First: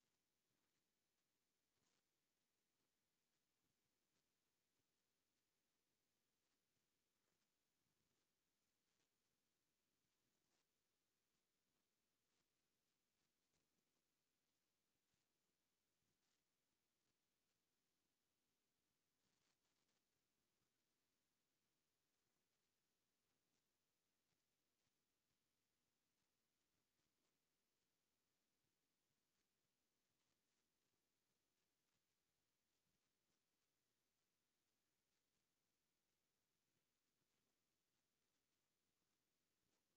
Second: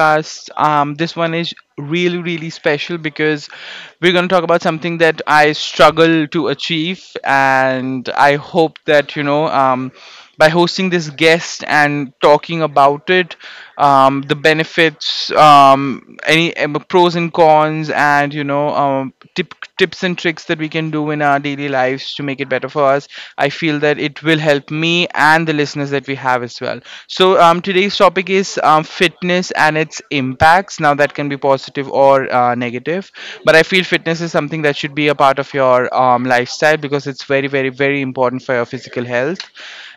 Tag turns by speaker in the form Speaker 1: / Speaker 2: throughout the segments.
Speaker 1: podcast. This one is really, really special because we're going to talk about something that I struggle to achieve, and I hope that by hosting this guest and talking about it, the benefits, any pros and cons, and tips and tricks that we can do in our daily lives to make it better for us. I feel that it will help me and the listeners that we have as well. So today's topic is fitness and its impacts. Now that can be positive or negative, but I feel fitness is something that should be a part of your lifestyle because it's very, very, very important for your physical health.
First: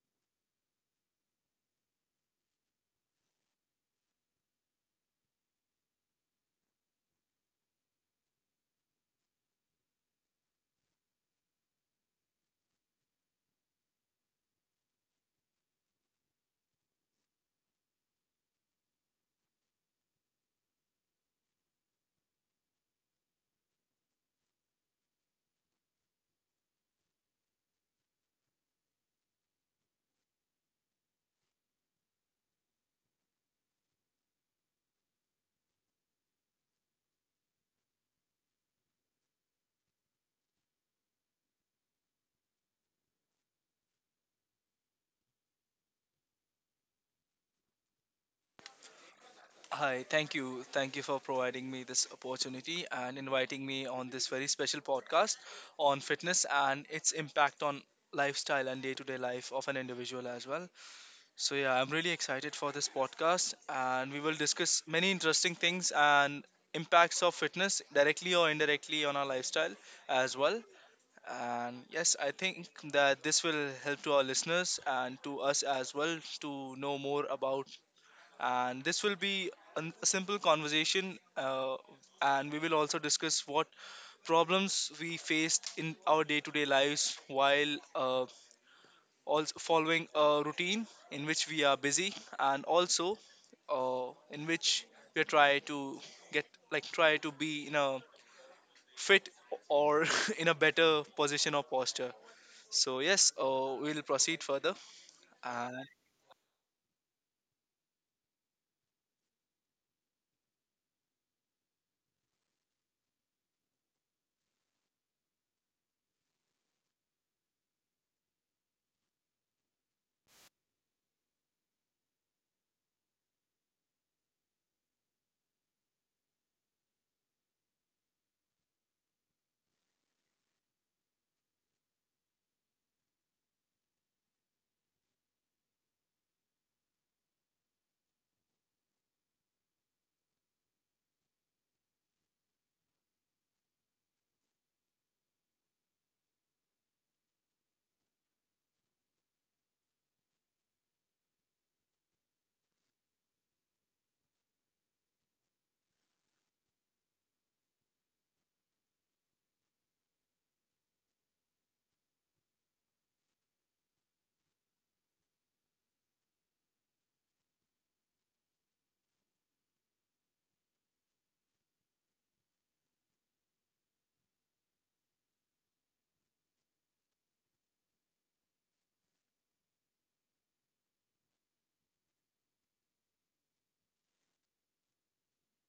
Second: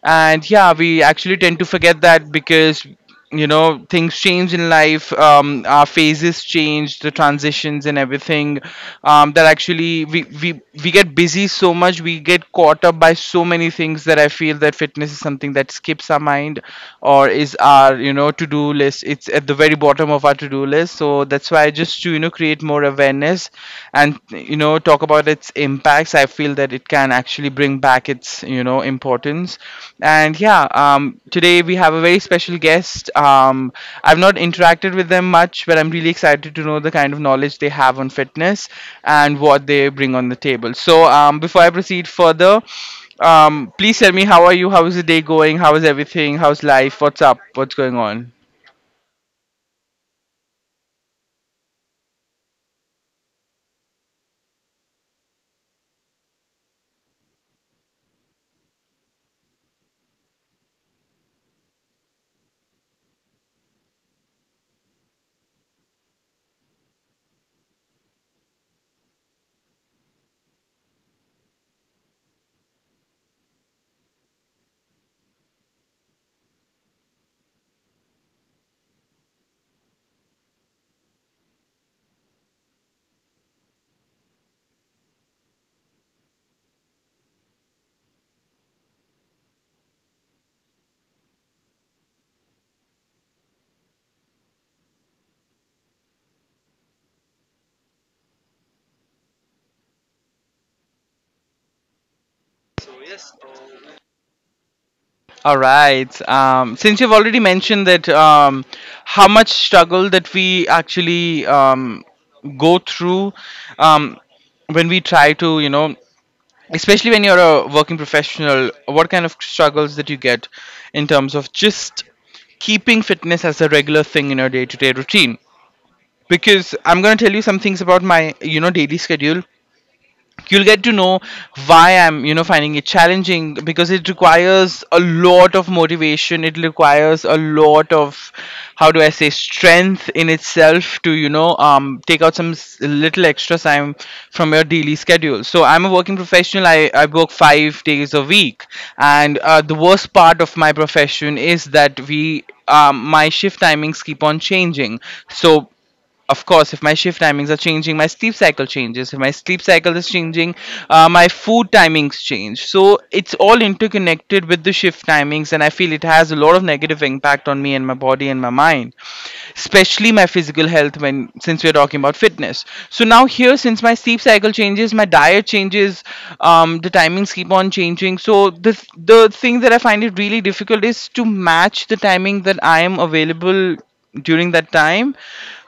Speaker 1: And yeah, we actually tend to forget that because you know things change in life. Our phases change, the transitions and everything, that actually we get busy so much, we get caught up by so many things that I feel that fitness is something that skips our mind, or is our, you know, to-do list, it's at the very bottom of our to-do list. So that's why, just to, you know, create more awareness and, you know, talk about its impacts, I feel that it can actually bring back its, you know, importance. And today we have a very special guest. I've not interacted with them much, but I'm really excited to know the kind of knowledge they have on fitness and what they bring on the table. So before I proceed further, please tell me, how are you? How is the day going? How is everything? How's life? What's up? What's going on?
Speaker 2: Hi, thank you. Thank you for providing me this opportunity and inviting me on this very special podcast on fitness and its impact on lifestyle and day to day life of an individual as well. So, yeah, I'm really excited for this podcast and we will discuss many interesting things and impacts of fitness directly or indirectly on our lifestyle as well. And yes, I think that this will help to our listeners and to us as well to know more about, and this will be a simple conversation, and we will also discuss what problems we faced in our day-to-day lives while also following a routine in which we are busy and also, in which we try to get, like, try to be in a fit or in a better position or posture. So yes, we'll proceed further.
Speaker 1: All
Speaker 2: And
Speaker 1: right. Since you've already mentioned that, how much struggle that we actually go through, um, when we try to, you know, especially when you're a working professional, what kind of struggles that you get in terms of just keeping fitness as a regular thing in your day-to-day routine? Because I'm going to tell you some things about my, you know, daily schedule, you'll get to know why I'm, you know, finding it challenging, because it requires a lot of motivation, it requires a lot of, how do I say, strength in itself to, you know, take out some little extra time from your daily schedule. So I'm a working professional, I work 5 days a week, and the worst part of my profession is that we my shift timings keep on changing. So of course, if my shift timings are changing, my sleep cycle changes. If my sleep cycle is changing, my food timings change. So it's all interconnected with the shift timings, and I feel it has a lot of negative impact on me and my body and my mind, especially my physical health, when, since we're talking about fitness. So now here, since my sleep cycle changes, my diet changes, the timings keep on changing, so the thing that I find it really difficult is to match the timing that I am available during that time,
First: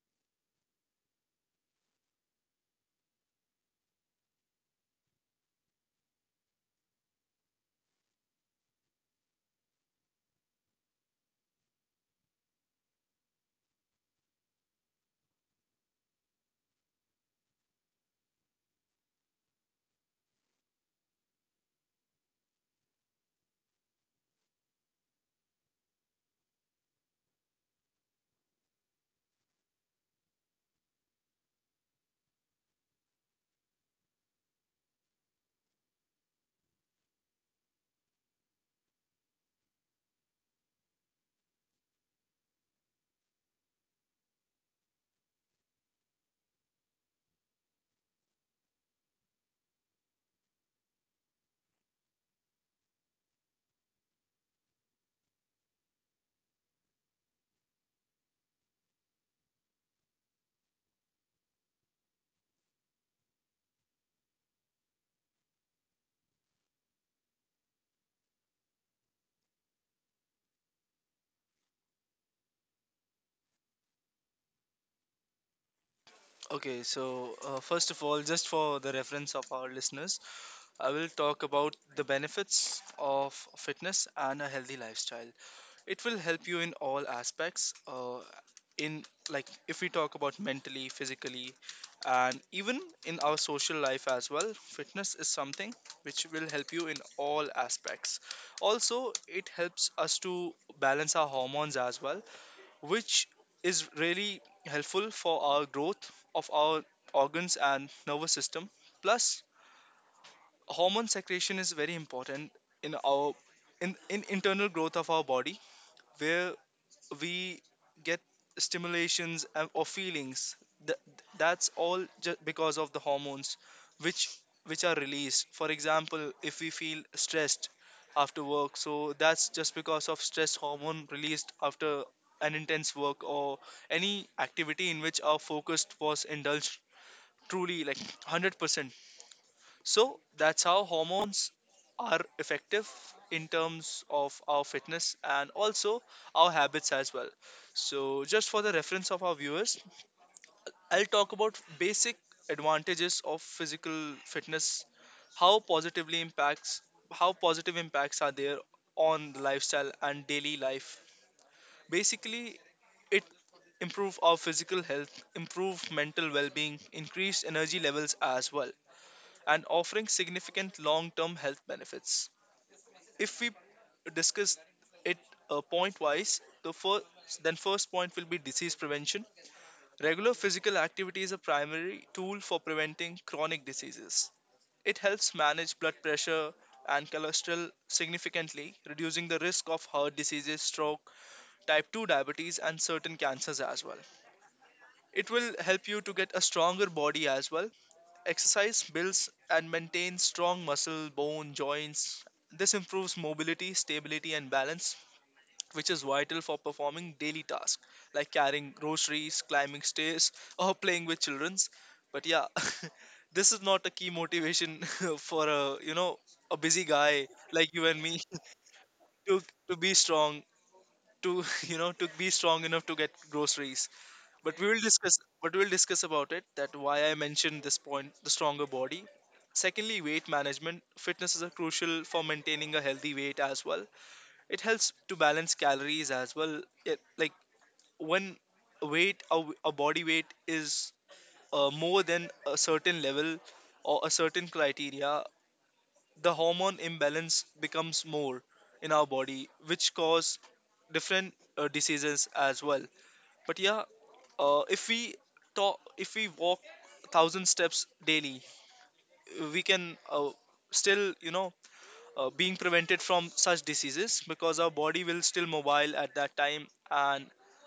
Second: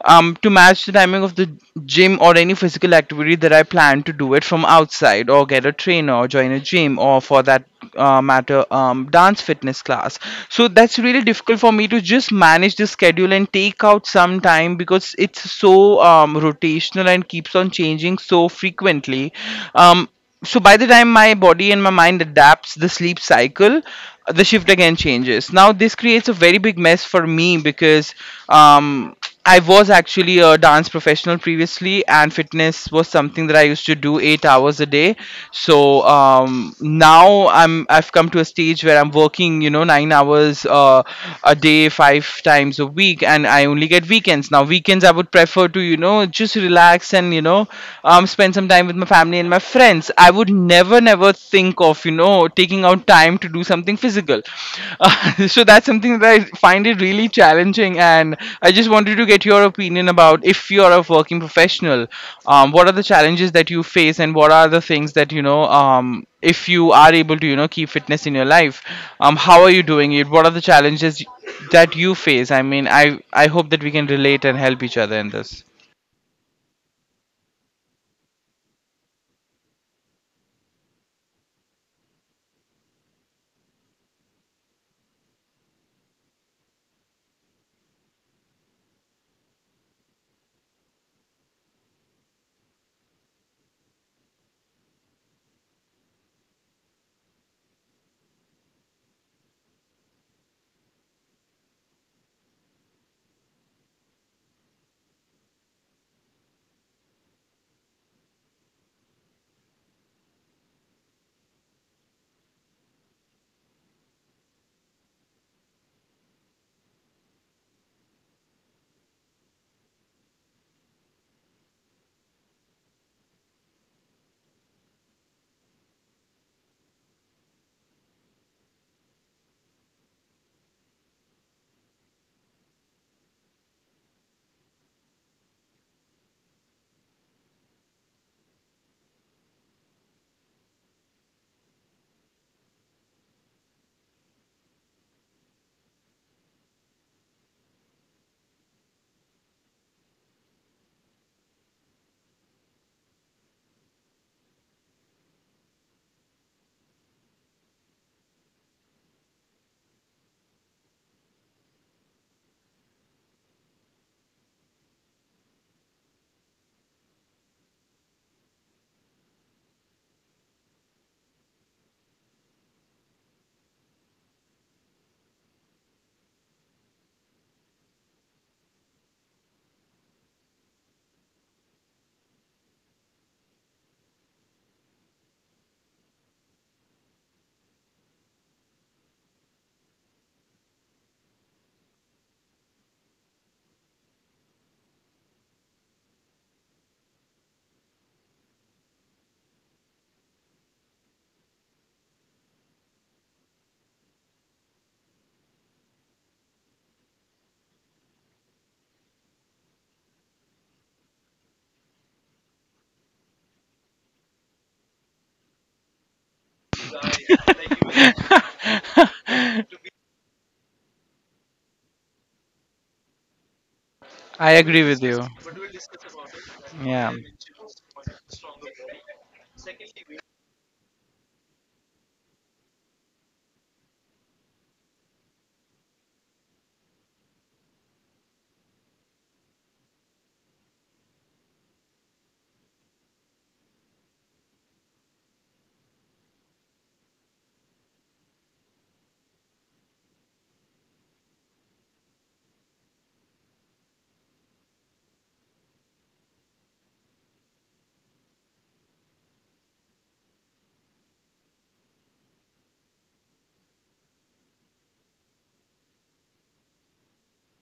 Speaker 1: to match the timing of the gym or any physical activity that I plan to do it from outside, or get a trainer, or join a gym, or for that matter, dance fitness class. So that's really difficult for me to just manage the schedule and take out some time, because it's so rotational and keeps on changing so frequently. Um, so by the time my body and my mind adapts the sleep cycle, the shift again changes. Now this creates a very big mess for me because um I was actually a dance professional previously, and fitness was something that I used to do 8 hours a day. So now I've come to a stage where I'm working, you know, 9 hours a day, five times a week, and I only get weekends. Now weekends I would prefer to, you know, just relax and, you know, spend some time with my family and my friends. I would never, never think of, you know, taking out time to do something physical. So that's something that I find it really challenging. And I just wanted to get your opinion about, if you're a working professional, what are the challenges that you face, and what are the things that, you know, if you are able to, you know, keep fitness in your life, how are you doing it? What are the challenges that you face? I mean, I hope that we can relate and help each other in this.
Speaker 2: okay, so first of all, just for the reference of our listeners, I will talk about the benefits of fitness and a healthy lifestyle. It will help you in all aspects. In if we talk about mentally, physically, and even in our social life as well, fitness is something which will help you in all aspects. Also, it helps us to balance our hormones as well, which is really helpful for our growth of our organs and nervous system, plus hormone secretion is very important in our, in internal growth of our body, where we get stimulations or feelings. Th- that's all just because of the hormones which which are released. For example, if we feel stressed after work, so that's just because of stress hormone released after an intense work or any activity in which our focus was indulged truly, like 100%. So that's how hormones are effective in terms of our fitness and also our habits as well. So just for the reference of our viewers, I'll talk about basic advantages of physical fitness, how positively impacts how positive impacts are there on the lifestyle and daily life. Basically, it improve our physical health, improve mental well-being, increase energy levels as well, and offering significant long term health benefits. If we discuss it point wise, the first point will be disease prevention. Regular physical activity is a primary tool for preventing chronic diseases. It helps manage blood pressure and cholesterol significantly, reducing the risk of heart diseases, stroke, type 2 diabetes, and certain cancers as well. It will help you to get a stronger body as well. Exercise builds and maintains strong muscle, bone, joints. This improves mobility, stability, and balance, which is vital for performing daily tasks like carrying groceries, climbing stairs, or playing with childrens. But yeah, this is not a key motivation for a, you know, a busy guy like you and me to be strong, to you know, to be strong enough to get groceries.
Speaker 1: I
Speaker 2: but we will
Speaker 1: agree with
Speaker 2: discuss
Speaker 1: you.
Speaker 2: but we will discuss about it that why I
Speaker 1: Yeah.
Speaker 2: mentioned this point, the stronger body. Secondly, weight management. Fitness is a crucial for maintaining a healthy weight as well. It helps to balance calories as well. It, like, when a body weight is more than a certain level or a certain criteria, the hormone imbalance becomes more in our body, which cause different diseases as well. But yeah, if we if we walk 1,000 steps daily, we can, still, you know, being prevented from such diseases because our body will still mobile at that time, and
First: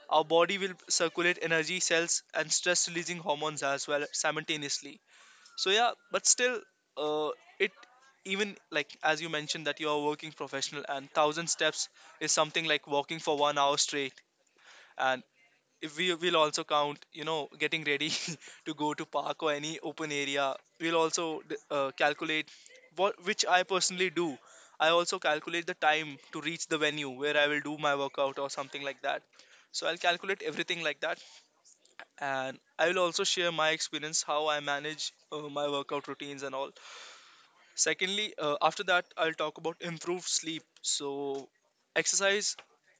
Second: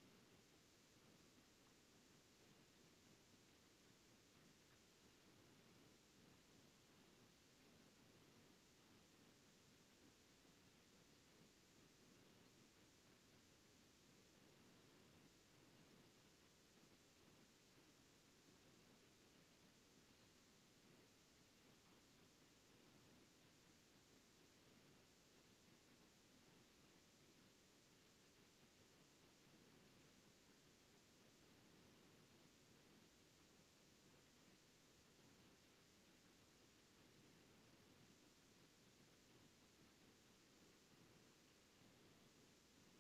Speaker 2: our body will circulate energy, cells, and stress-releasing hormones as well simultaneously. So yeah, but still, uh, it even like as you mentioned that you are a working professional, and 1,000 steps is something like walking for 1 hour straight. And if we will also count, you know, getting ready to go to park or any open area, we'll also calculate what, which I personally do. I also calculate the time to reach the venue where I will do my workout or something like that. So I'll calculate everything like that, and I will also share my experience how I manage my workout routines and all. Secondly, after that, I'll talk about improved sleep. So exercise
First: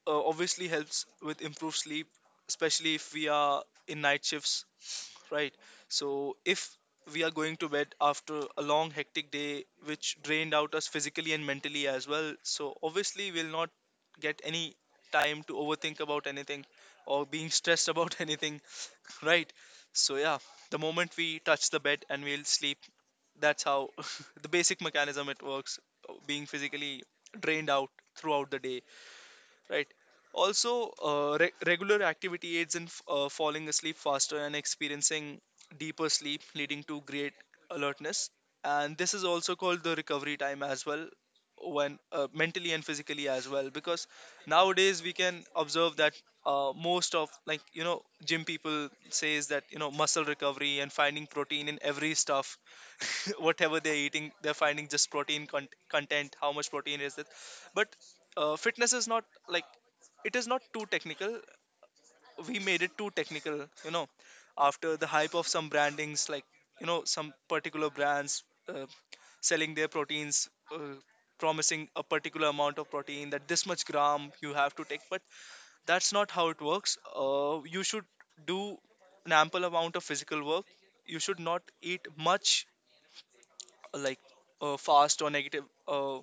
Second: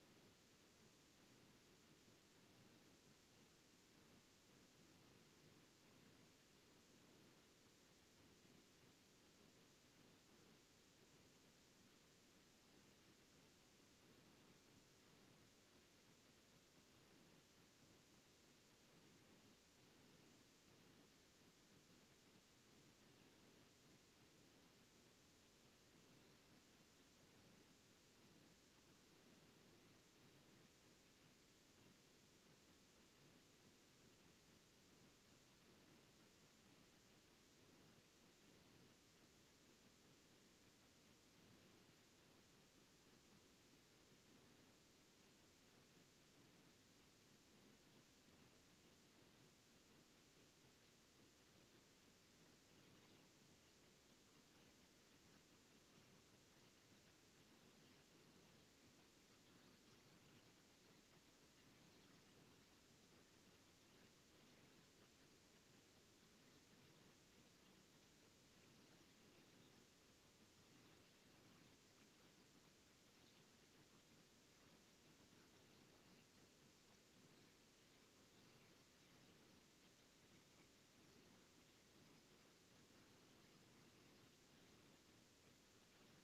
Speaker 2: obviously helps with improved sleep, especially if we are in night shifts, right? So if we are going to bed after a long, hectic day, which drained out us physically and mentally as well, so obviously we'll not get any time to overthink about anything or being stressed about anything, right? So, yeah, the moment we touch the bed and we'll sleep, that's how the basic mechanism it works, being physically drained out throughout the day, right? Also, regular activity aids in falling asleep faster and experiencing deeper sleep, leading to great alertness. And this is also called the recovery time as well, when mentally and physically as well, because nowadays we can observe that most of, like, you know, gym people says that, you know, muscle recovery and finding protein in every stuff, whatever they're eating they're finding just protein content, how much protein is it. But fitness is not like, it is not too technical. We made it too technical, you know, after the hype of some brandings, like, you know, some particular brands uh, selling their proteins, uh, promising a particular amount of protein that this much gram you have to take. But that's not how it works. Uh, you should do an ample amount of physical work. You should not eat much, like, fast or negative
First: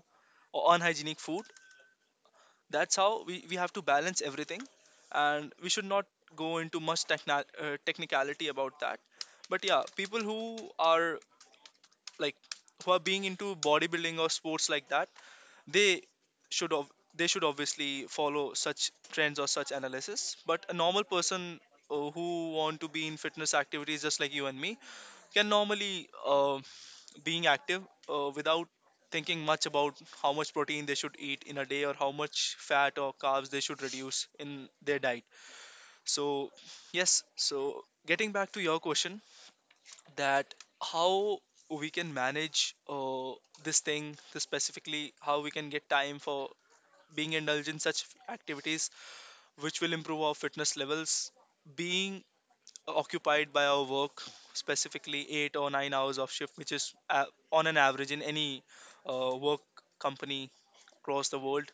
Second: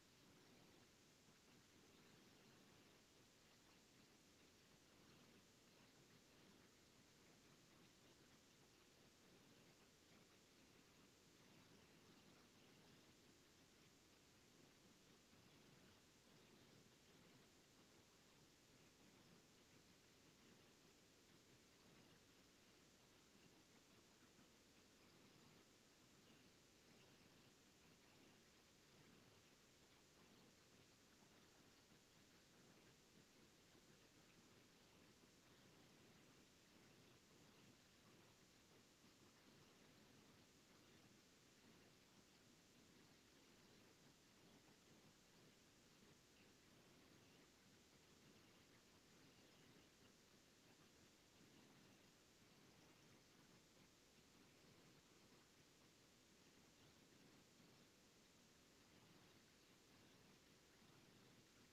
Speaker 2: or unhygienic food. That's how we have to balance everything, and we should not go into much technicality about that. But yeah, people who are, like, who are being into bodybuilding or sports like that, they they should obviously follow such trends or such analysis. But a normal person, who want to be in fitness activities just like you and me, can normally being active without thinking much about how much protein they should eat in a day or how much fat or carbs they should reduce in their diet. So yes, so getting back to your question, that how we can manage this thing, this specifically how we can get time for being indulged in such activities which will improve our fitness levels, being occupied by our work, specifically 8 or 9 hours of shift, which is, on an average in any work company across the world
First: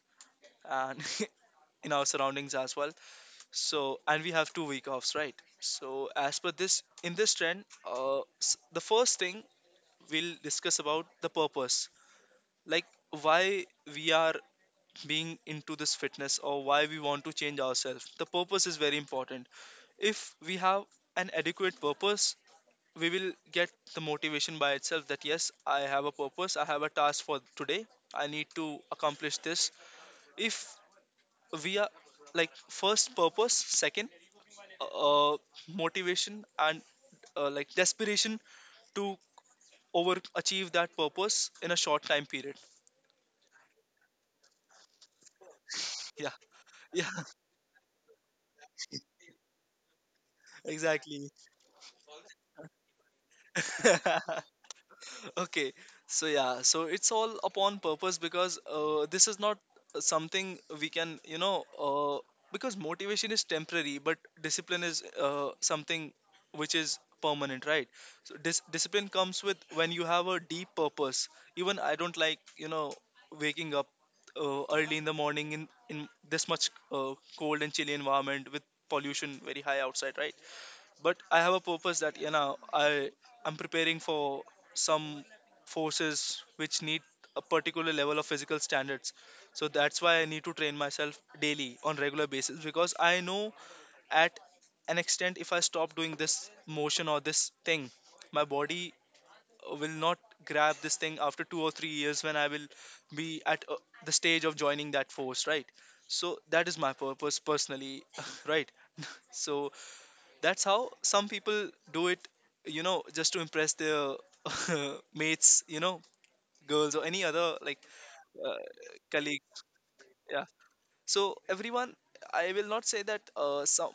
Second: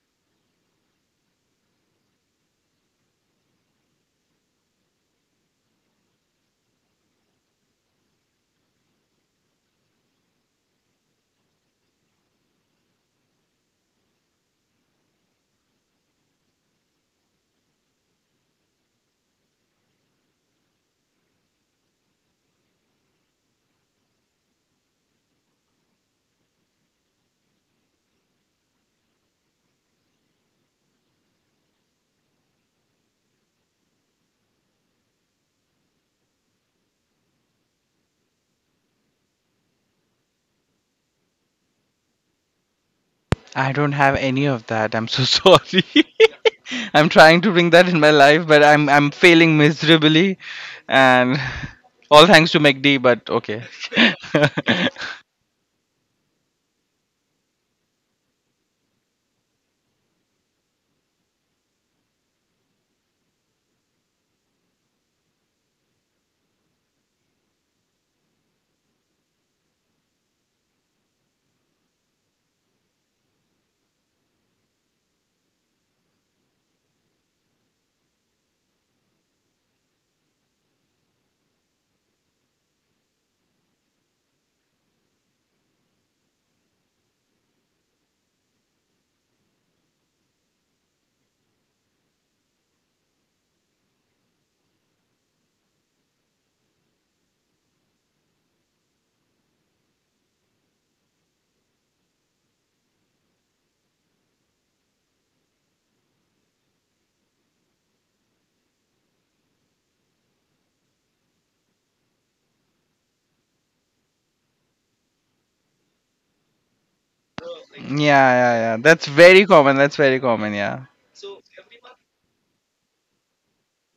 Speaker 2: and in our surroundings as well. So, and we have two-week offs, right? So as per this, in this trend, the first thing, we'll discuss about the purpose, like why we are being into this fitness or why we want to change ourselves. The purpose is very important. If we have an adequate purpose, we will get the motivation by itself, that yes, I have a purpose, I have a task for today, I need to accomplish this. If we are, like, first purpose, second, uh, uh, motivation, and like desperation to over achieve that purpose in a short time period.
Speaker 1: I don't have any of that. I'm so sorry.
Speaker 2: Yeah. Yeah.
Speaker 1: I'm trying to bring that in my life, but I'm failing miserably,
Speaker 2: Exactly.
Speaker 1: and all thanks to McD. But okay.
Speaker 2: Okay, so yeah, so it's all upon purpose, because this is not something we can, you know, because motivation is temporary but discipline is, something which is permanent, right? So discipline comes with when you have a deep purpose. Even I don't like, you know, waking up early in the morning, in this much cold and chilly environment with pollution very high outside, right? But I have a purpose that, you know, I'm preparing for some forces which need a particular level of physical standards. So that's why I need to train myself daily on regular basis, because I know, at an extent, if I stop doing this motion or this thing, my body will not grab this thing after 2 or 3 years, when I will be at, the stage of joining that force, right? So that is my purpose personally, right? So that's how some people do it, you know, just to impress their mates, you know, girls or any other, like,
Speaker 1: Yeah, yeah,
Speaker 2: uh,
Speaker 1: yeah. That's
Speaker 2: colleague.
Speaker 1: very common. That's very
Speaker 2: Yeah.
Speaker 1: common. Yeah.
Speaker 2: So everyone, I will not say that some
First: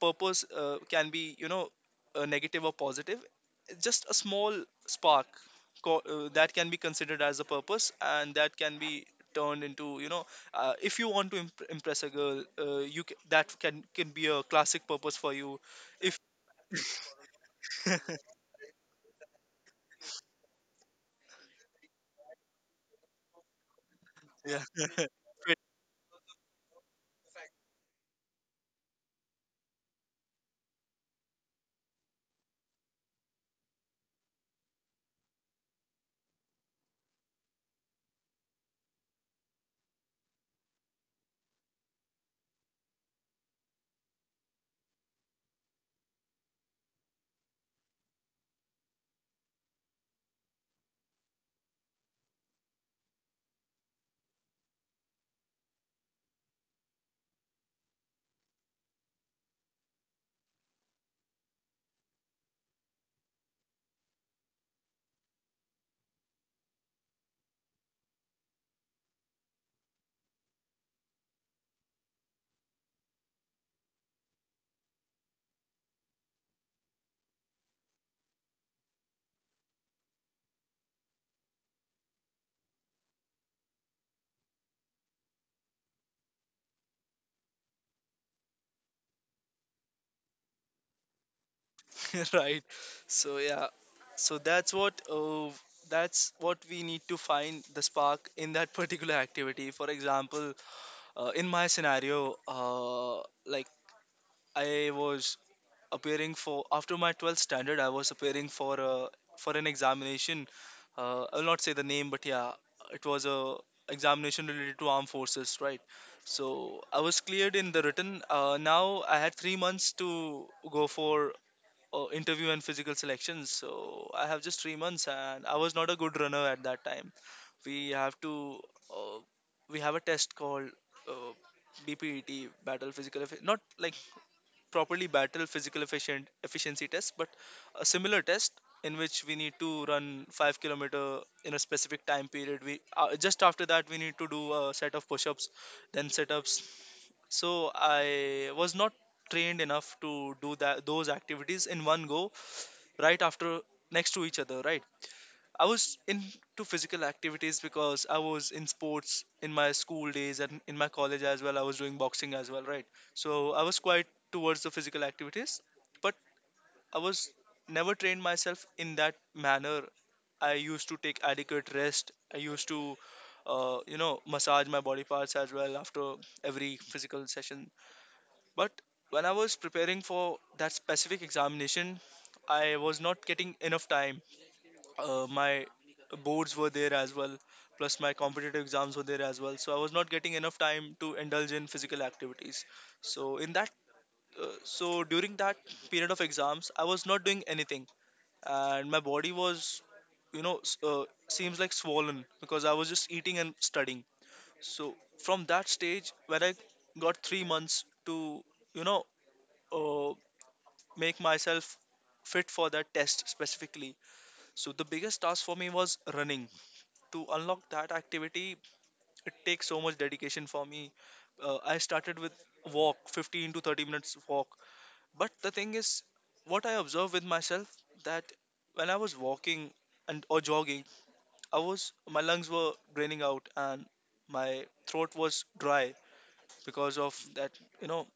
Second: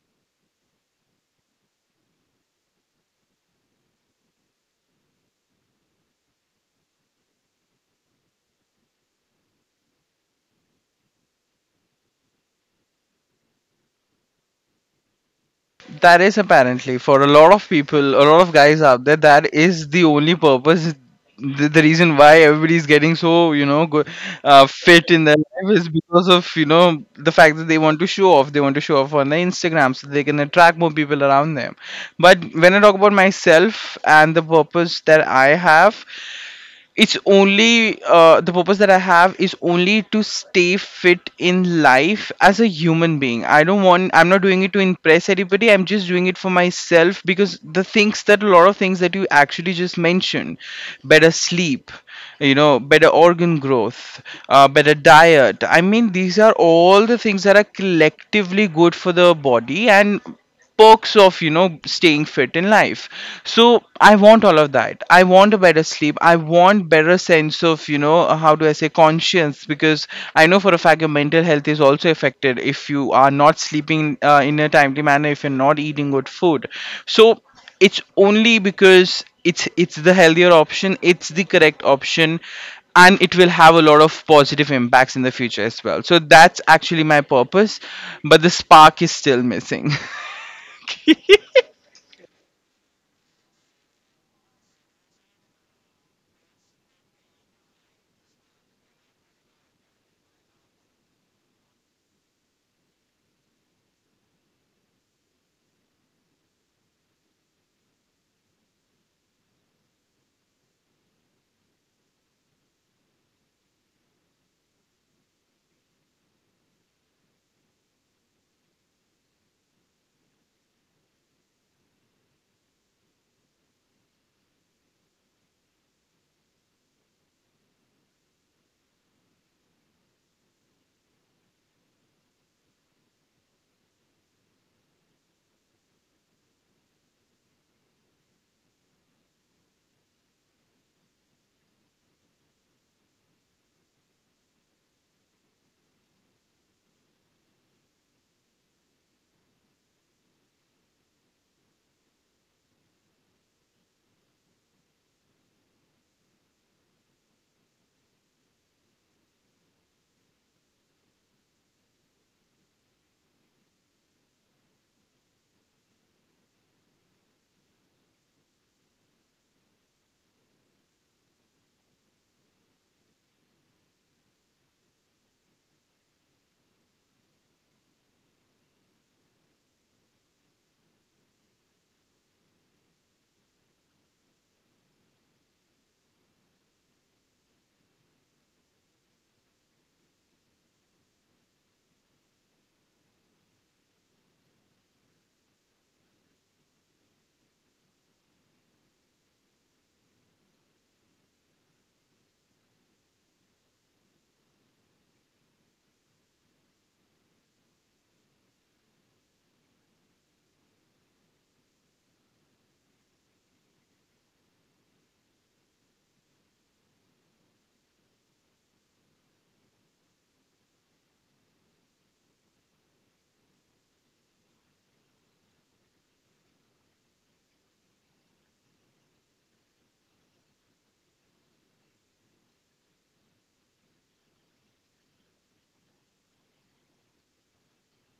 Speaker 2: purpose can be, you know, negative or positive. It's just a small spark, that can be considered as a purpose, and that can be turned into, you know, if you want to impress a girl, that can be a classic purpose for you. If
Speaker 1: That is apparently for a lot of people, a lot of guys out there, that is the only purpose. The reason why everybody's getting so, you know,
Speaker 2: yeah.
Speaker 1: fit in their life is because of, you know, the fact that they want to show off. They want to show off on their Instagram so they can attract more people around them. But when I talk about myself and the purpose that I have, it's only the purpose that I have is only to stay fit in life as a human being. I don't want, I'm not doing it to impress anybody, I'm just doing it for myself, because the things that, a lot of things that you actually just mentioned, better sleep, you know, better organ growth, better diet, I mean, these are all the things that are collectively good for the body and perks of, you know, staying fit in life. So I want all of that, I want a better sleep, I want better sense of, you know, how do I say, conscience, because I know for a fact your mental health is also affected if you are not sleeping in a timely manner, if you're not eating good food. So it's only because it's the healthier option, it's the correct option, and it will have a lot of positive impacts in the future as well. So that's actually my purpose, but the spark is still missing.
Speaker 2: right, so yeah, so that's what we need to find the spark in that particular activity. For example, in my scenario, uh, like I was appearing for after my 12th standard I was appearing for for an examination. Uh, I'll not say the name, but yeah, it was a examination related to armed forces, right? So I was cleared in the written. Uh, now I had 3 months to go for interview and physical selections. So I have just 3 months, and I was not a good runner at that time. We have to, uh, we have a test called uh, BPET, not like properly battle physical efficient efficiency test, but a similar test in which we need to run 5 kilometers in a specific time period. We just after that we need to do a set of push-ups, then sit-ups. So I was not trained enough to do that those activities in one go, right after next to each other, right? I was into physical activities because I was in sports in my school days, and in my college as well I was doing boxing as well, right? So I was quite towards the physical activities. But I was never trained myself in that manner. I used to take adequate rest, I used to massage my body parts as well after every physical session. But when I was preparing for that specific examination, I was not getting enough time. Uh, my boards were there as well, plus my competitive exams were there as well, so I was not getting enough time to indulge in physical activities. So in that so during that period of exams I was not doing anything, and my body was, you know, seems like swollen, because I was just eating and studying. So from that stage when I got 3 months to, you know, uh, make myself fit for that test specifically, so the biggest task for me was running. To unlock that activity, it takes so much dedication for me. Uh, I started with walk, 15 to 30 minutes walk. But the thing is, what I observed with myself that when I was walking and or jogging, I was my lungs were draining out and my throat was dry because of that, you know,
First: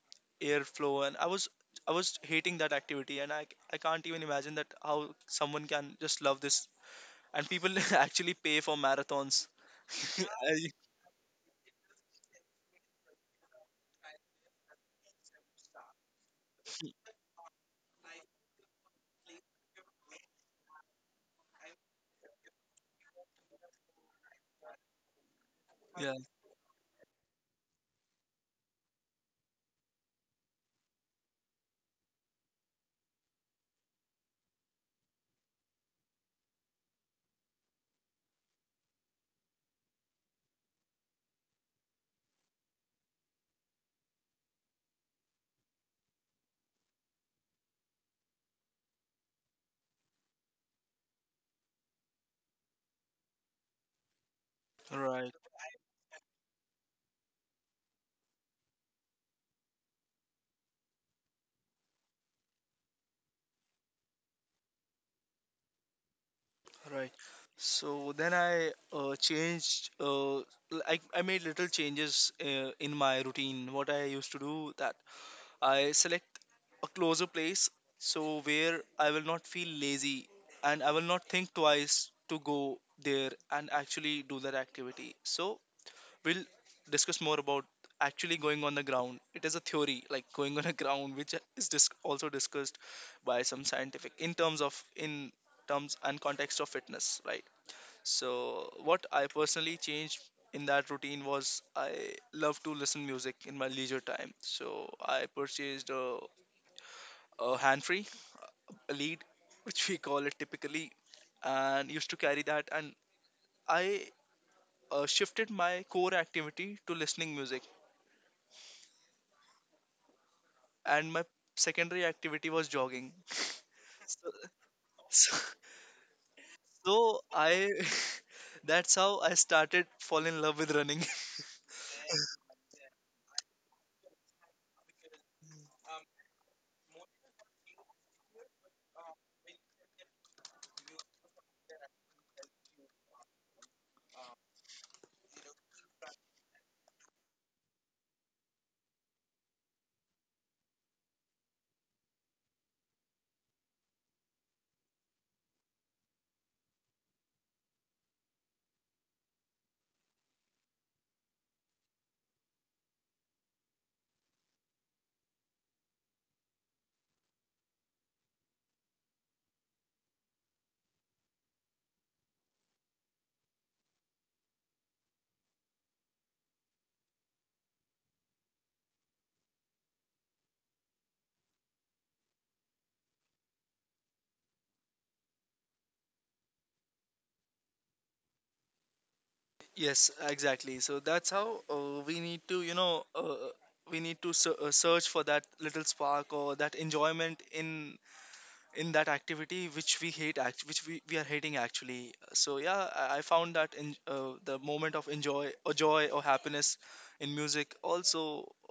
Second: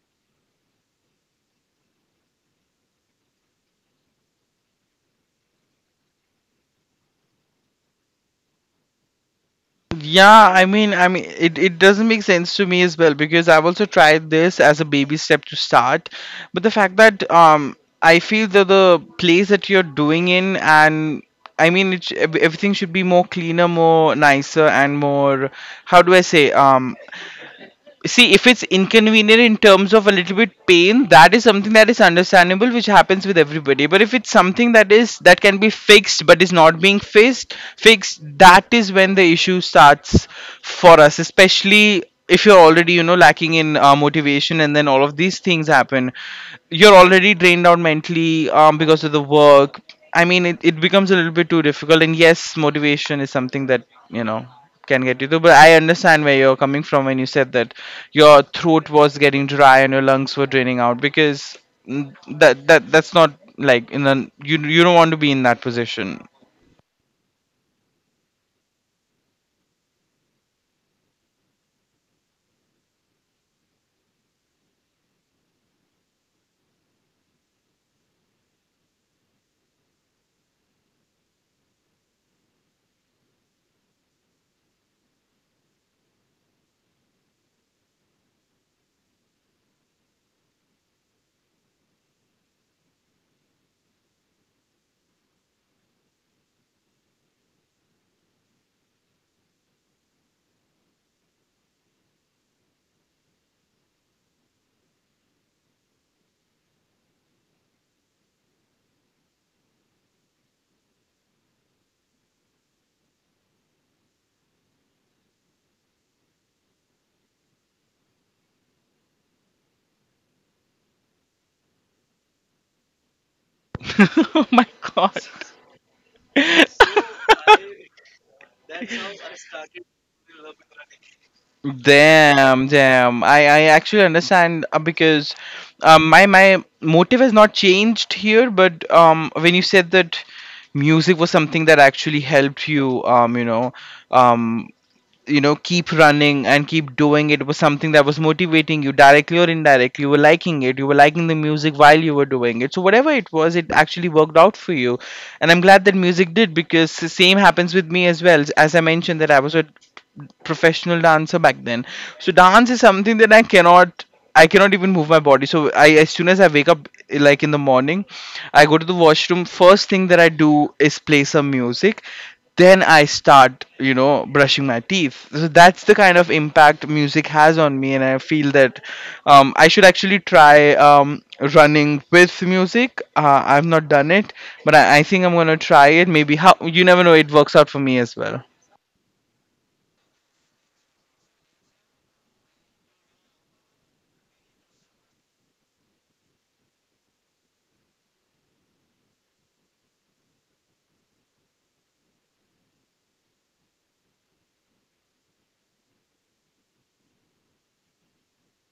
Speaker 2: airflow. And I was hating that activity, and I can't even imagine that how someone can just love this, and people actually pay for marathons.
Speaker 1: Yeah, I mean, I mean, it doesn't make sense to me as well because I've also tried this as a baby step to start, but the fact that I feel that the place that you're doing in, and I mean, everything should be more cleaner, more nicer, and more, how do
Speaker 2: Yeah,
Speaker 1: I say, see if it's inconvenient in terms of a little bit pain, that is something that is understandable, which happens with everybody. But if it's something that is, that can be fixed but is not being fixed, that is when the issue starts for us, especially if you're already, you know, lacking in motivation, and then all of these things happen, you're already drained out mentally because of the work. I mean, it becomes a little bit too difficult, and yes, motivation is something that, you know, can get you
Speaker 2: right,
Speaker 1: through. But I understand where you're coming from when you said that your throat was getting dry and your lungs were draining out, because that's not like, in the, you don't want to be in that position.
Speaker 2: right. So then I I made little changes in my routine. What I used to do that I select a closer place, so where I will not feel lazy and I will not think twice to go there and actually do that activity. So we'll discuss more about actually going on the ground. It is a theory, like going on a ground, which is also discussed by some scientific in terms of, in terms and context of fitness, right? So what I personally changed in that routine was, I love to listen music in my leisure time. So I purchased a hand free, a lead, which we call it typically, and used to carry that. And I shifted my core activity to listening music, and my secondary activity was jogging. So,
Speaker 1: Oh my god.
Speaker 2: so, so I that's how I started fall in love with running.
Speaker 1: Damn, damn. I actually understand because my motive has not changed here. But when you said that music was something that actually helped you, you know, um, you know, keep running and keep doing it, it was something that was motivating you directly or indirectly, you were liking it, you were liking the music while you were doing it, so whatever it was, it actually worked out for you, and I'm glad that music did, because the same happens with me as well. As I mentioned, that I was a professional dancer back then. So dance is something that I cannot, I cannot even move my body. So I, as soon as I wake up, like in the morning, I go to the washroom. First thing that I do is play some music. Then I start, you know, brushing my teeth. So that's the kind of impact music has on me, and I feel that I should actually try running with music. I've not done it, but I think I'm gonna try it. Maybe, how, you never know, it works out for me as well.
Speaker 2: Yes, exactly. So that's how we need to, you know, we need to search for that little spark or that enjoyment in that activity which we hate which we are hating actually. So yeah, I found that in the moment of enjoy or joy or happiness. In music also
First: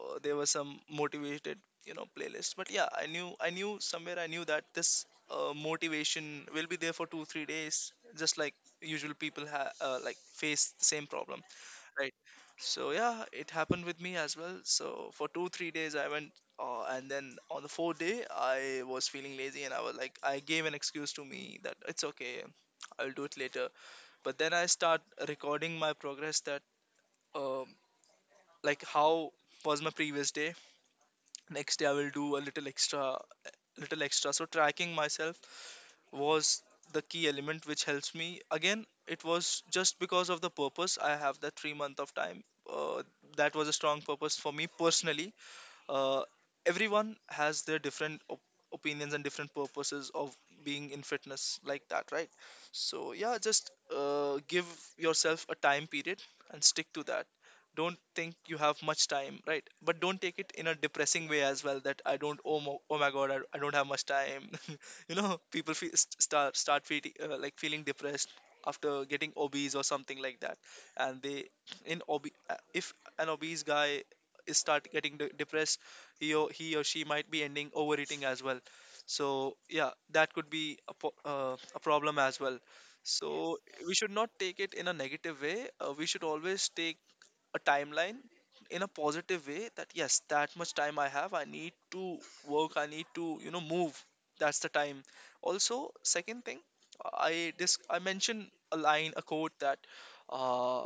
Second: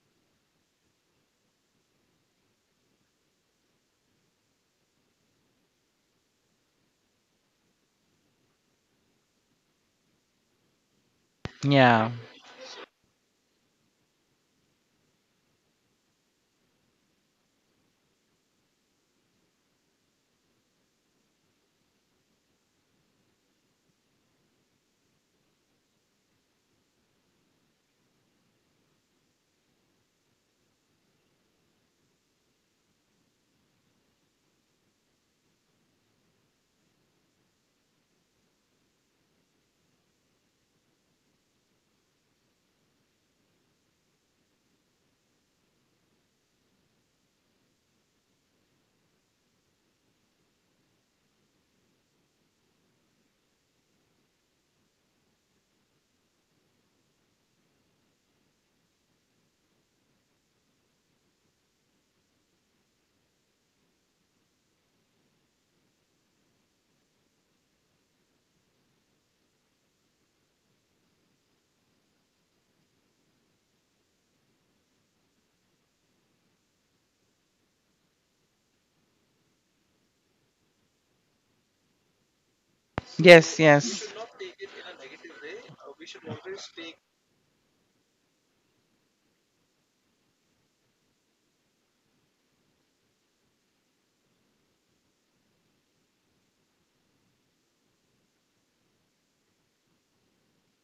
Speaker 2: there were some motivated, you know, playlists. But yeah, I knew somewhere I knew that this motivation will be there for 2 3 days, just like usual people like face the same problem,
Speaker 1: Yeah.
Speaker 2: right? So yeah, it happened with me as well, so for 2 3 days I went, and then on the fourth day I was feeling lazy, and I was like, I gave an excuse to me that it's okay, I'll do it later. But then I start recording my progress, that um, like how was my previous day, next day I will do a little extra, little extra. So tracking myself was the key element which helps me. Again, it was just because of the purpose I have, that 3 month of time, uh, that was a strong purpose for me personally. Uh, everyone has their different opinions and different purposes of being in fitness like that, right? So yeah, just give yourself a time period and stick to that. Don't think you have much time, right? But don't take it in a depressing way as well, that I don't, oh my god, I don't have much time, you know, people feel, start feeling feeling depressed after getting obese or something like that. And they, in ob if an obese guy is start getting depressed, he or she might be ending overeating as well. So yeah, that could be a problem as well. So
Speaker 1: Yes,
Speaker 2: yes, we
Speaker 1: yes.
Speaker 2: should not take it in a negative way. Uh, we should always take a timeline in a positive way, that yes, that much time I have, I need to work, I need to, you know, move. That's the time. Also, second thing, I mentioned a line, a quote, that uh,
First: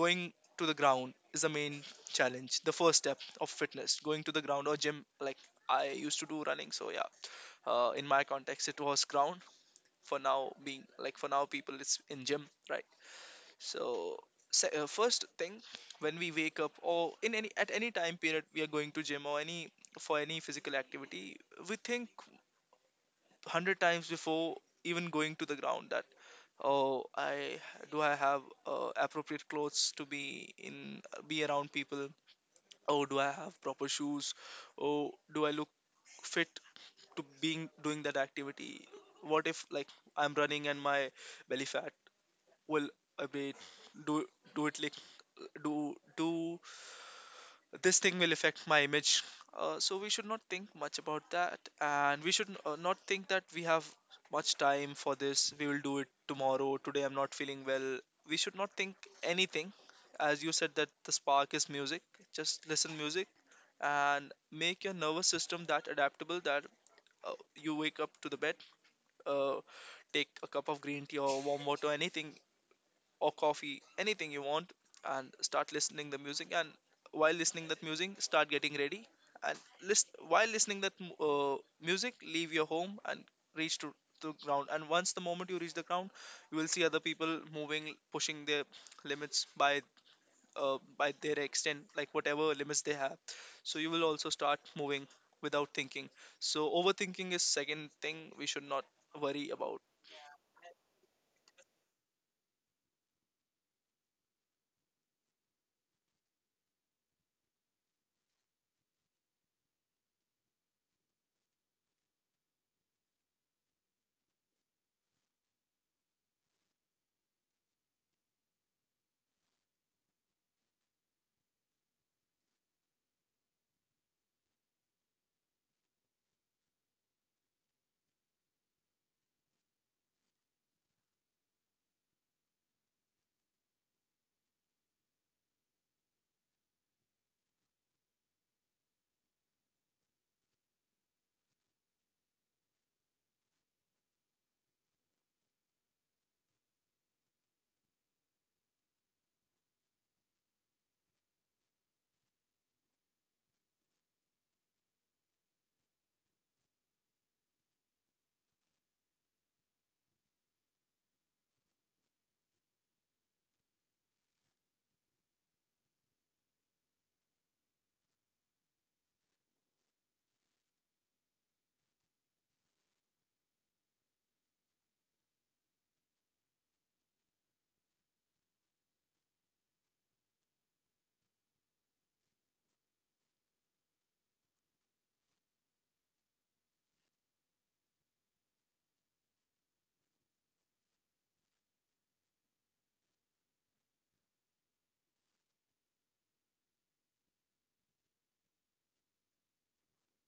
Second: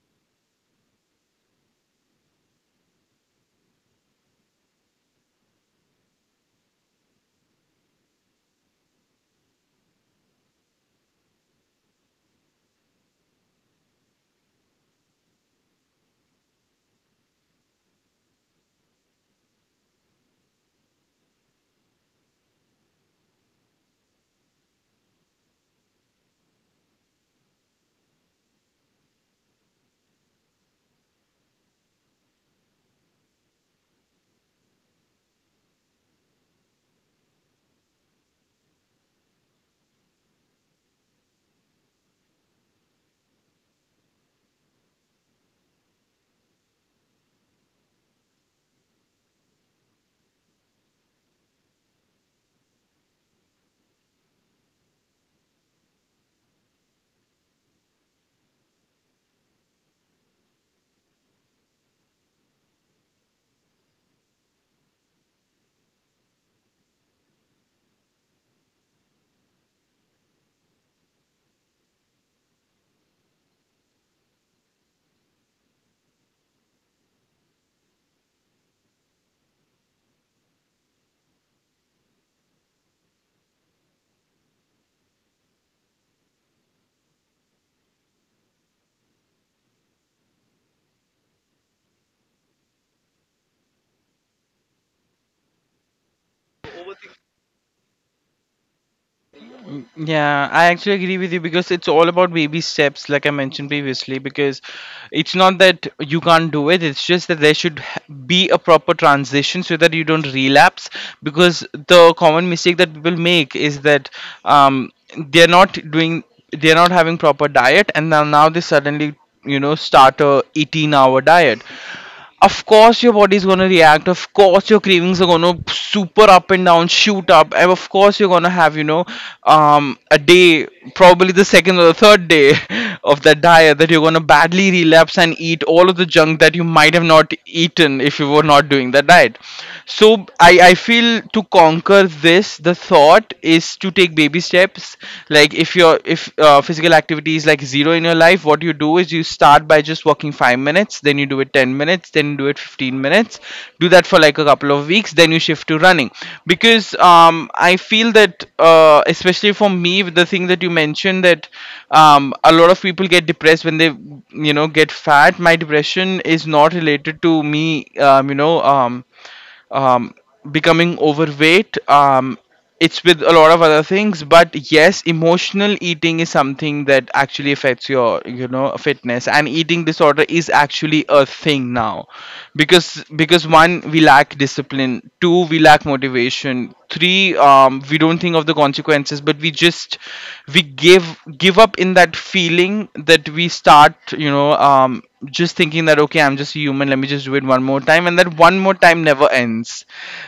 Speaker 2: going to the ground is the main challenge, the first step of fitness, going to the ground or gym. Like, I used to do running, so yeah, in my context it was ground. For now being, like for now people, it's in gym, right? So, first thing, when we wake up, or in any, at any time period we are going to gym or any, for any physical activity, we think hundred times before even going to the ground, that oh, I have appropriate clothes to be in, be around people. Oh, do I have proper shoes? Oh, do I look fit to being doing that activity? What if like I'm running and my belly fat, well, I mean, do do it like do do this thing will affect my image. Uh, so we should not think much about that, and we should not think that we have much time for this, we will do it tomorrow, today I'm not feeling well. We should not think anything. As you said that the spark is music, just listen music, and make your nervous system that adaptable that you wake up to the bed, uh, take a cup of green tea or warm water, anything, or coffee, anything you want, and start listening the music. And while listening that music, start getting ready. And list while listening that music, leave your home and reach to the ground. And once the moment you reach the ground, you will see other people moving, pushing their limits by their extent, like whatever limits they have. So you will also start moving without thinking. So overthinking is second thing we should not worry about.
Speaker 1: Yeah, I actually agree with you because it's all about baby steps, like I mentioned previously. Because it's not that you can't do it, it's just that there should be a proper transition so that you don't relapse. Because the common mistake that people make is that um, they're not doing, they're not having proper diet, and now they suddenly, you know, start a 18-hour diet. Of course your body's gonna react, of course your cravings are gonna super up and down, shoot up, and of course you're gonna have, you know, a day, probably the second or the third day, of that diet, that you're gonna badly relapse and eat all of the junk that you might have not eaten if you were not doing that diet. So I feel to conquer this, the thought is to take baby steps. Like if your if physical activity is like zero in your life, what you do is you start by just walking 5 minutes, then you do it 10 minutes, then you do it 15 minutes. Do that for like a couple of weeks, then you shift to running. Because I feel that especially for me, with the thing that you mentioned, that a lot of people get depressed when they, you know, get fat, my depression is not related to me, um, you know um, um, becoming overweight. It's with a lot of other things, but yes, emotional eating is something that actually affects your, you know, fitness. And eating disorder is actually a thing now, because one, we lack discipline. Two, we lack motivation. Three, we don't think of the consequences, but we just we give up in that feeling that we start, you know, just thinking that okay, I'm just a human, let me just do it one more time, and that one more time never ends.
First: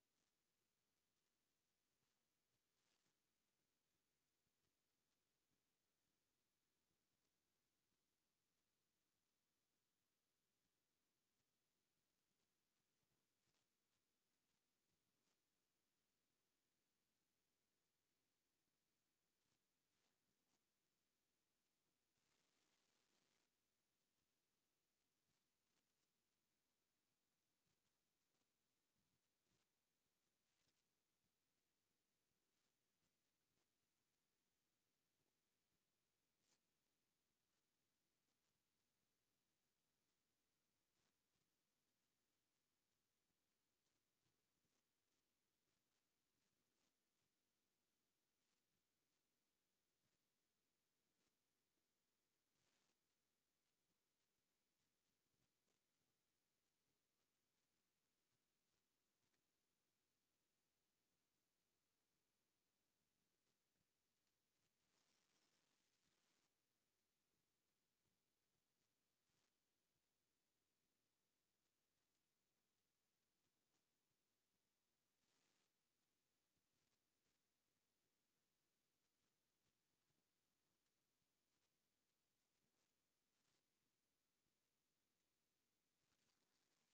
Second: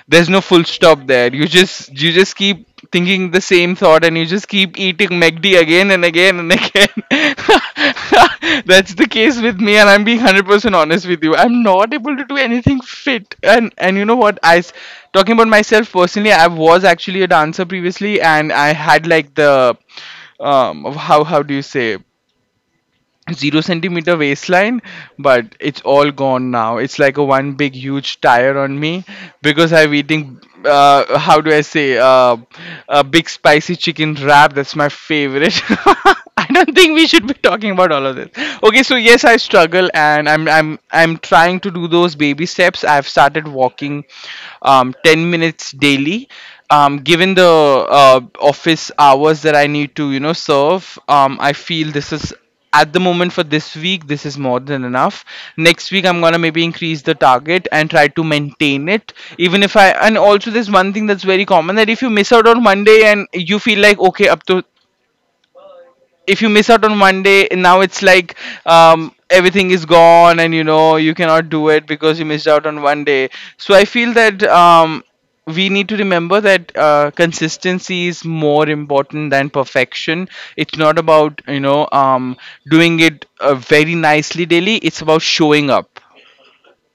Speaker 1: There's no full stop there. You just, you just keep thinking the same thought, and you just keep eating McD again and again and again. That's the case with me, and I'm being 100% honest with you. I'm not able to do anything fit. And you know what talking about myself personally, I was actually a dancer previously, and I had like the of how do you say, zero centimeter waistline, but it's all gone now. It's like a one big huge tire on me because I'm eating. How do I say? A big spicy chicken wrap. That's my favorite. I don't think we should be talking about all of this. Okay, so yes, I struggle, and I'm trying to do those baby steps. I've started walking, 10 minutes daily. Given the office hours that I need to, you know, serve, I feel this is, at the moment, for this week, this is more than enough. Next week I'm gonna maybe increase the target and try to maintain it, even if I. And also there's one thing that's very common, that if you miss out on Monday and you feel like okay, up to, if you miss out on one day, now it's like, everything is gone and you know you cannot do it because you missed out on one day. So I feel that we need to remember that consistency is more important than perfection. It's not about, you know, doing it very nicely daily, it's about showing up,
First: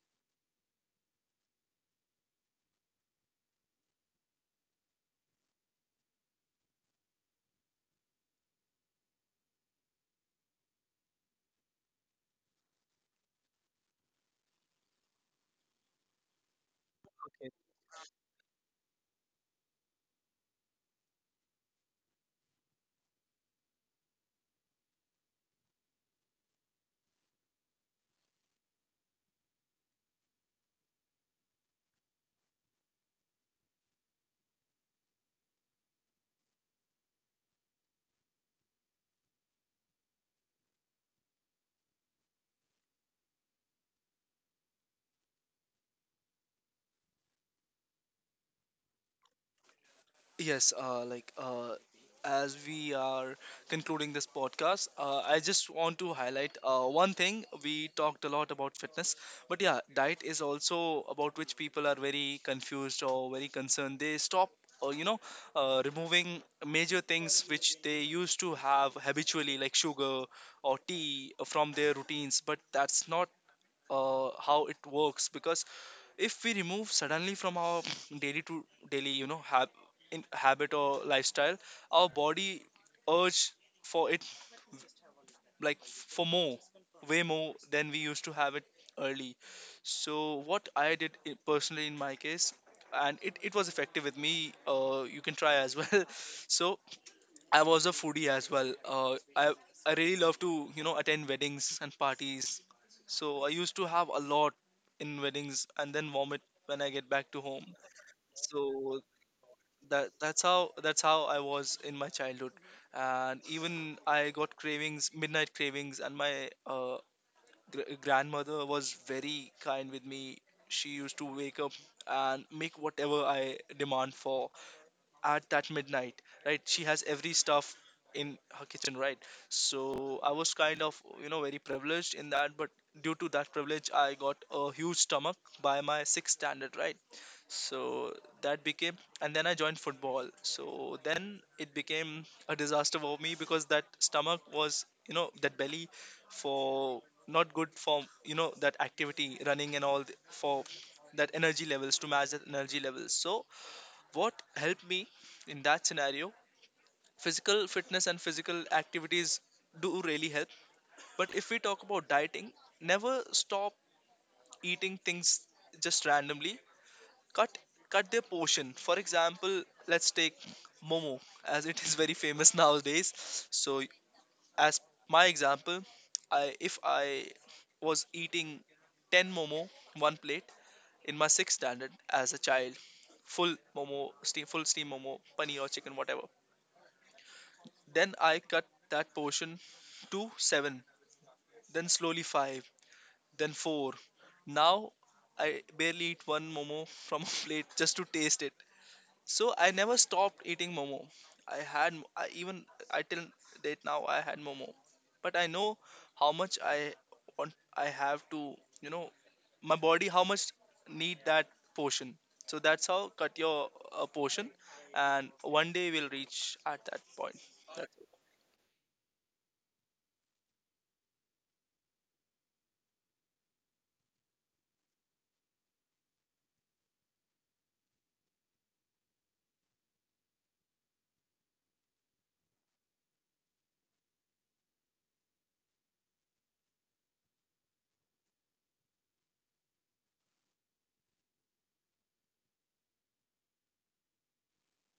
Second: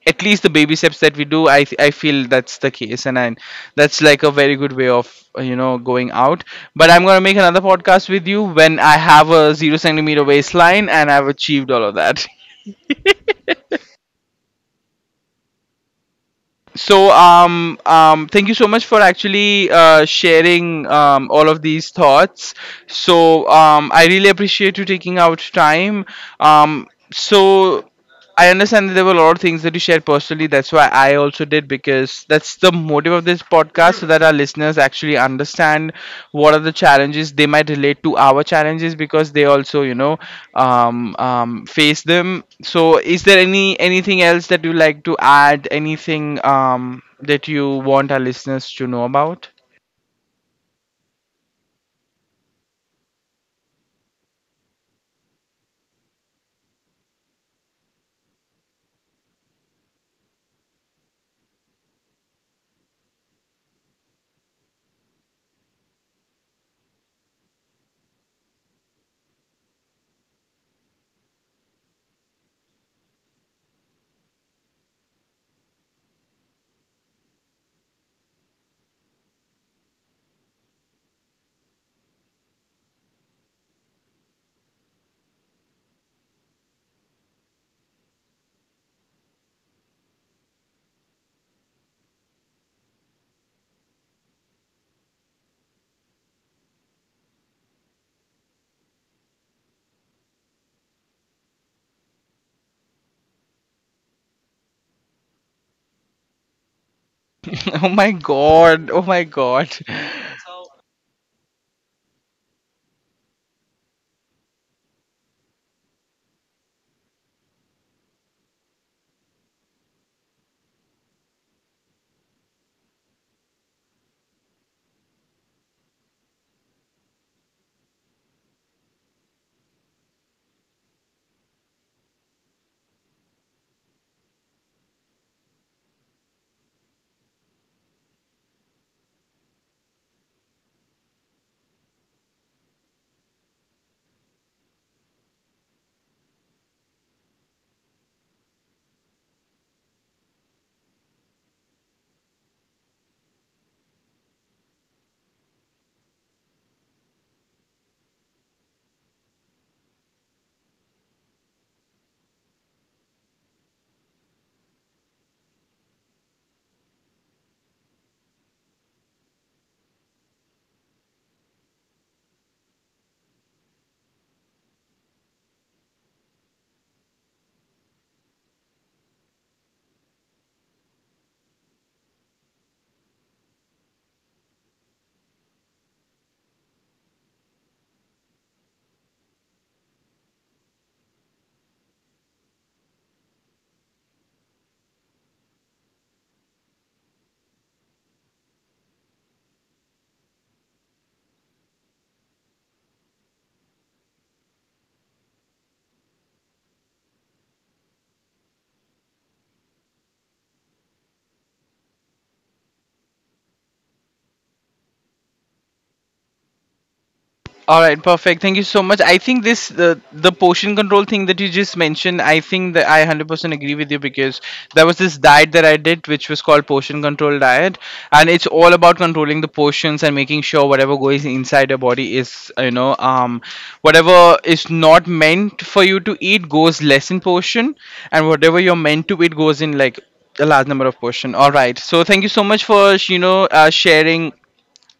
Speaker 1: at least the baby steps that we do. I feel that's the case. And I, that's like a very good way of you know, going out. But I'm going to make another podcast with you when I have a 0 centimeter waistline and I've achieved all of that. So, thank you so much for actually sharing all of these thoughts. So I really appreciate you taking out time. um so I understand that there were a lot of things that you shared personally. That's why I also did, because that's the motive of this podcast, so that our listeners actually understand what are the challenges. They might relate to our challenges because they also, you know, face them. So, is there anything else that you like to add? Anything that you want our listeners to know about?
Speaker 2: Yes, as we are concluding this podcast, I just want to highlight one thing. We talked a lot about fitness, but yeah, diet is also about which people are very confused or very concerned. They stop, uh, you know, removing major things which they used to have habitually, like sugar or tea, from their routines. But that's not how it works, because if we remove suddenly from our daily to daily, you know, hab- in habit or lifestyle, our body urge for it, like for more, way more than we used to have it early. So what I did, I- personally in my case, and it was effective with me, you can try as well. So I was a foodie as well. I really love to, you know, attend weddings and parties. So I used to have a lot in weddings and then vomit when I get back to home.
Speaker 1: Oh my god!
Speaker 2: So
Speaker 1: Oh my god!
Speaker 2: that's how I was in my childhood. And even I got cravings, midnight cravings, and my grandmother was very kind with me. She used to wake up and make whatever I demand for at that midnight, right? She has every stuff in her kitchen, right? So I was kind of, you know, very privileged in that, but due to that privilege, I got a huge stomach by my sixth standard, right? So that became, and then I joined football. So then it became a disaster for me, because that stomach was, you know, that belly for, not good for, you know, that activity, running and all for that energy levels, to match that energy levels. So what helped me in that scenario, physical fitness and physical activities do really help. But if we talk about dieting, never stop eating things just randomly. Cut, cut their portion. For example, let's take momo, as it is very famous nowadays. So as my example, I if I was eating 10 momo, one plate, in my sixth standard as a child, full momo steam, full steam momo, paneer or chicken, whatever. Then I cut that portion to 7, then slowly 5, then 4. Now I barely eat one momo from a plate, just to taste it. So I never stopped eating momo. I had I even I till date now I had momo. But I know how much I want, I have to, you know, my body how much need that portion. So that's how, cut your portion, and one day we'll reach at that point.
Speaker 1: All right, perfect. Thank you so much. I think this, the portion control thing that you just mentioned, I think that I 100% agree with you, because there was this diet that I did, which was called portion control diet, and it's all about controlling the portions and making sure whatever goes inside your body is, you know, whatever is not meant for you to eat goes less in portion, and whatever you're meant to eat goes in like a large number of portion. All right. So thank you so much for, you know, sharing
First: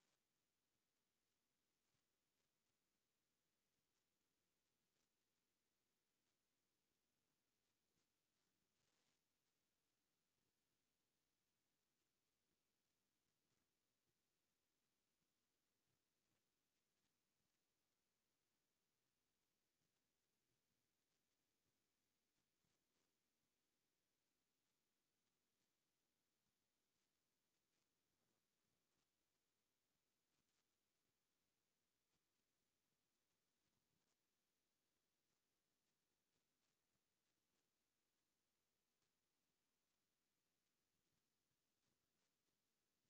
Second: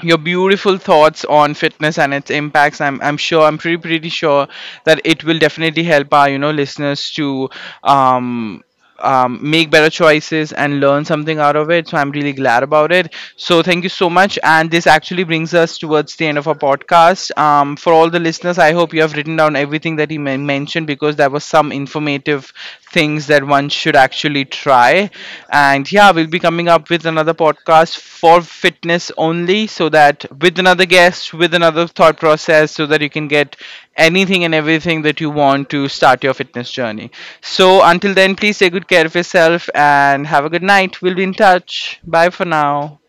Speaker 1: your beautiful thoughts on fitness and its impacts. I'm sure, I'm pretty sure that it will definitely help our, you know, listeners to um make better choices and learn something out of it. So I'm really glad about it. So thank you so much. And this actually brings us towards the end of our podcast. For all the listeners, I hope you have written down everything that he mentioned, because there was some informative things that one should actually try. And yeah, we'll be coming up with another podcast for fitness only, so that, with another guest, with another thought process, so that you can get anything and everything that you want to start your fitness journey. So until then, please take good care of yourself and have a good night. We'll be in touch. Bye for now.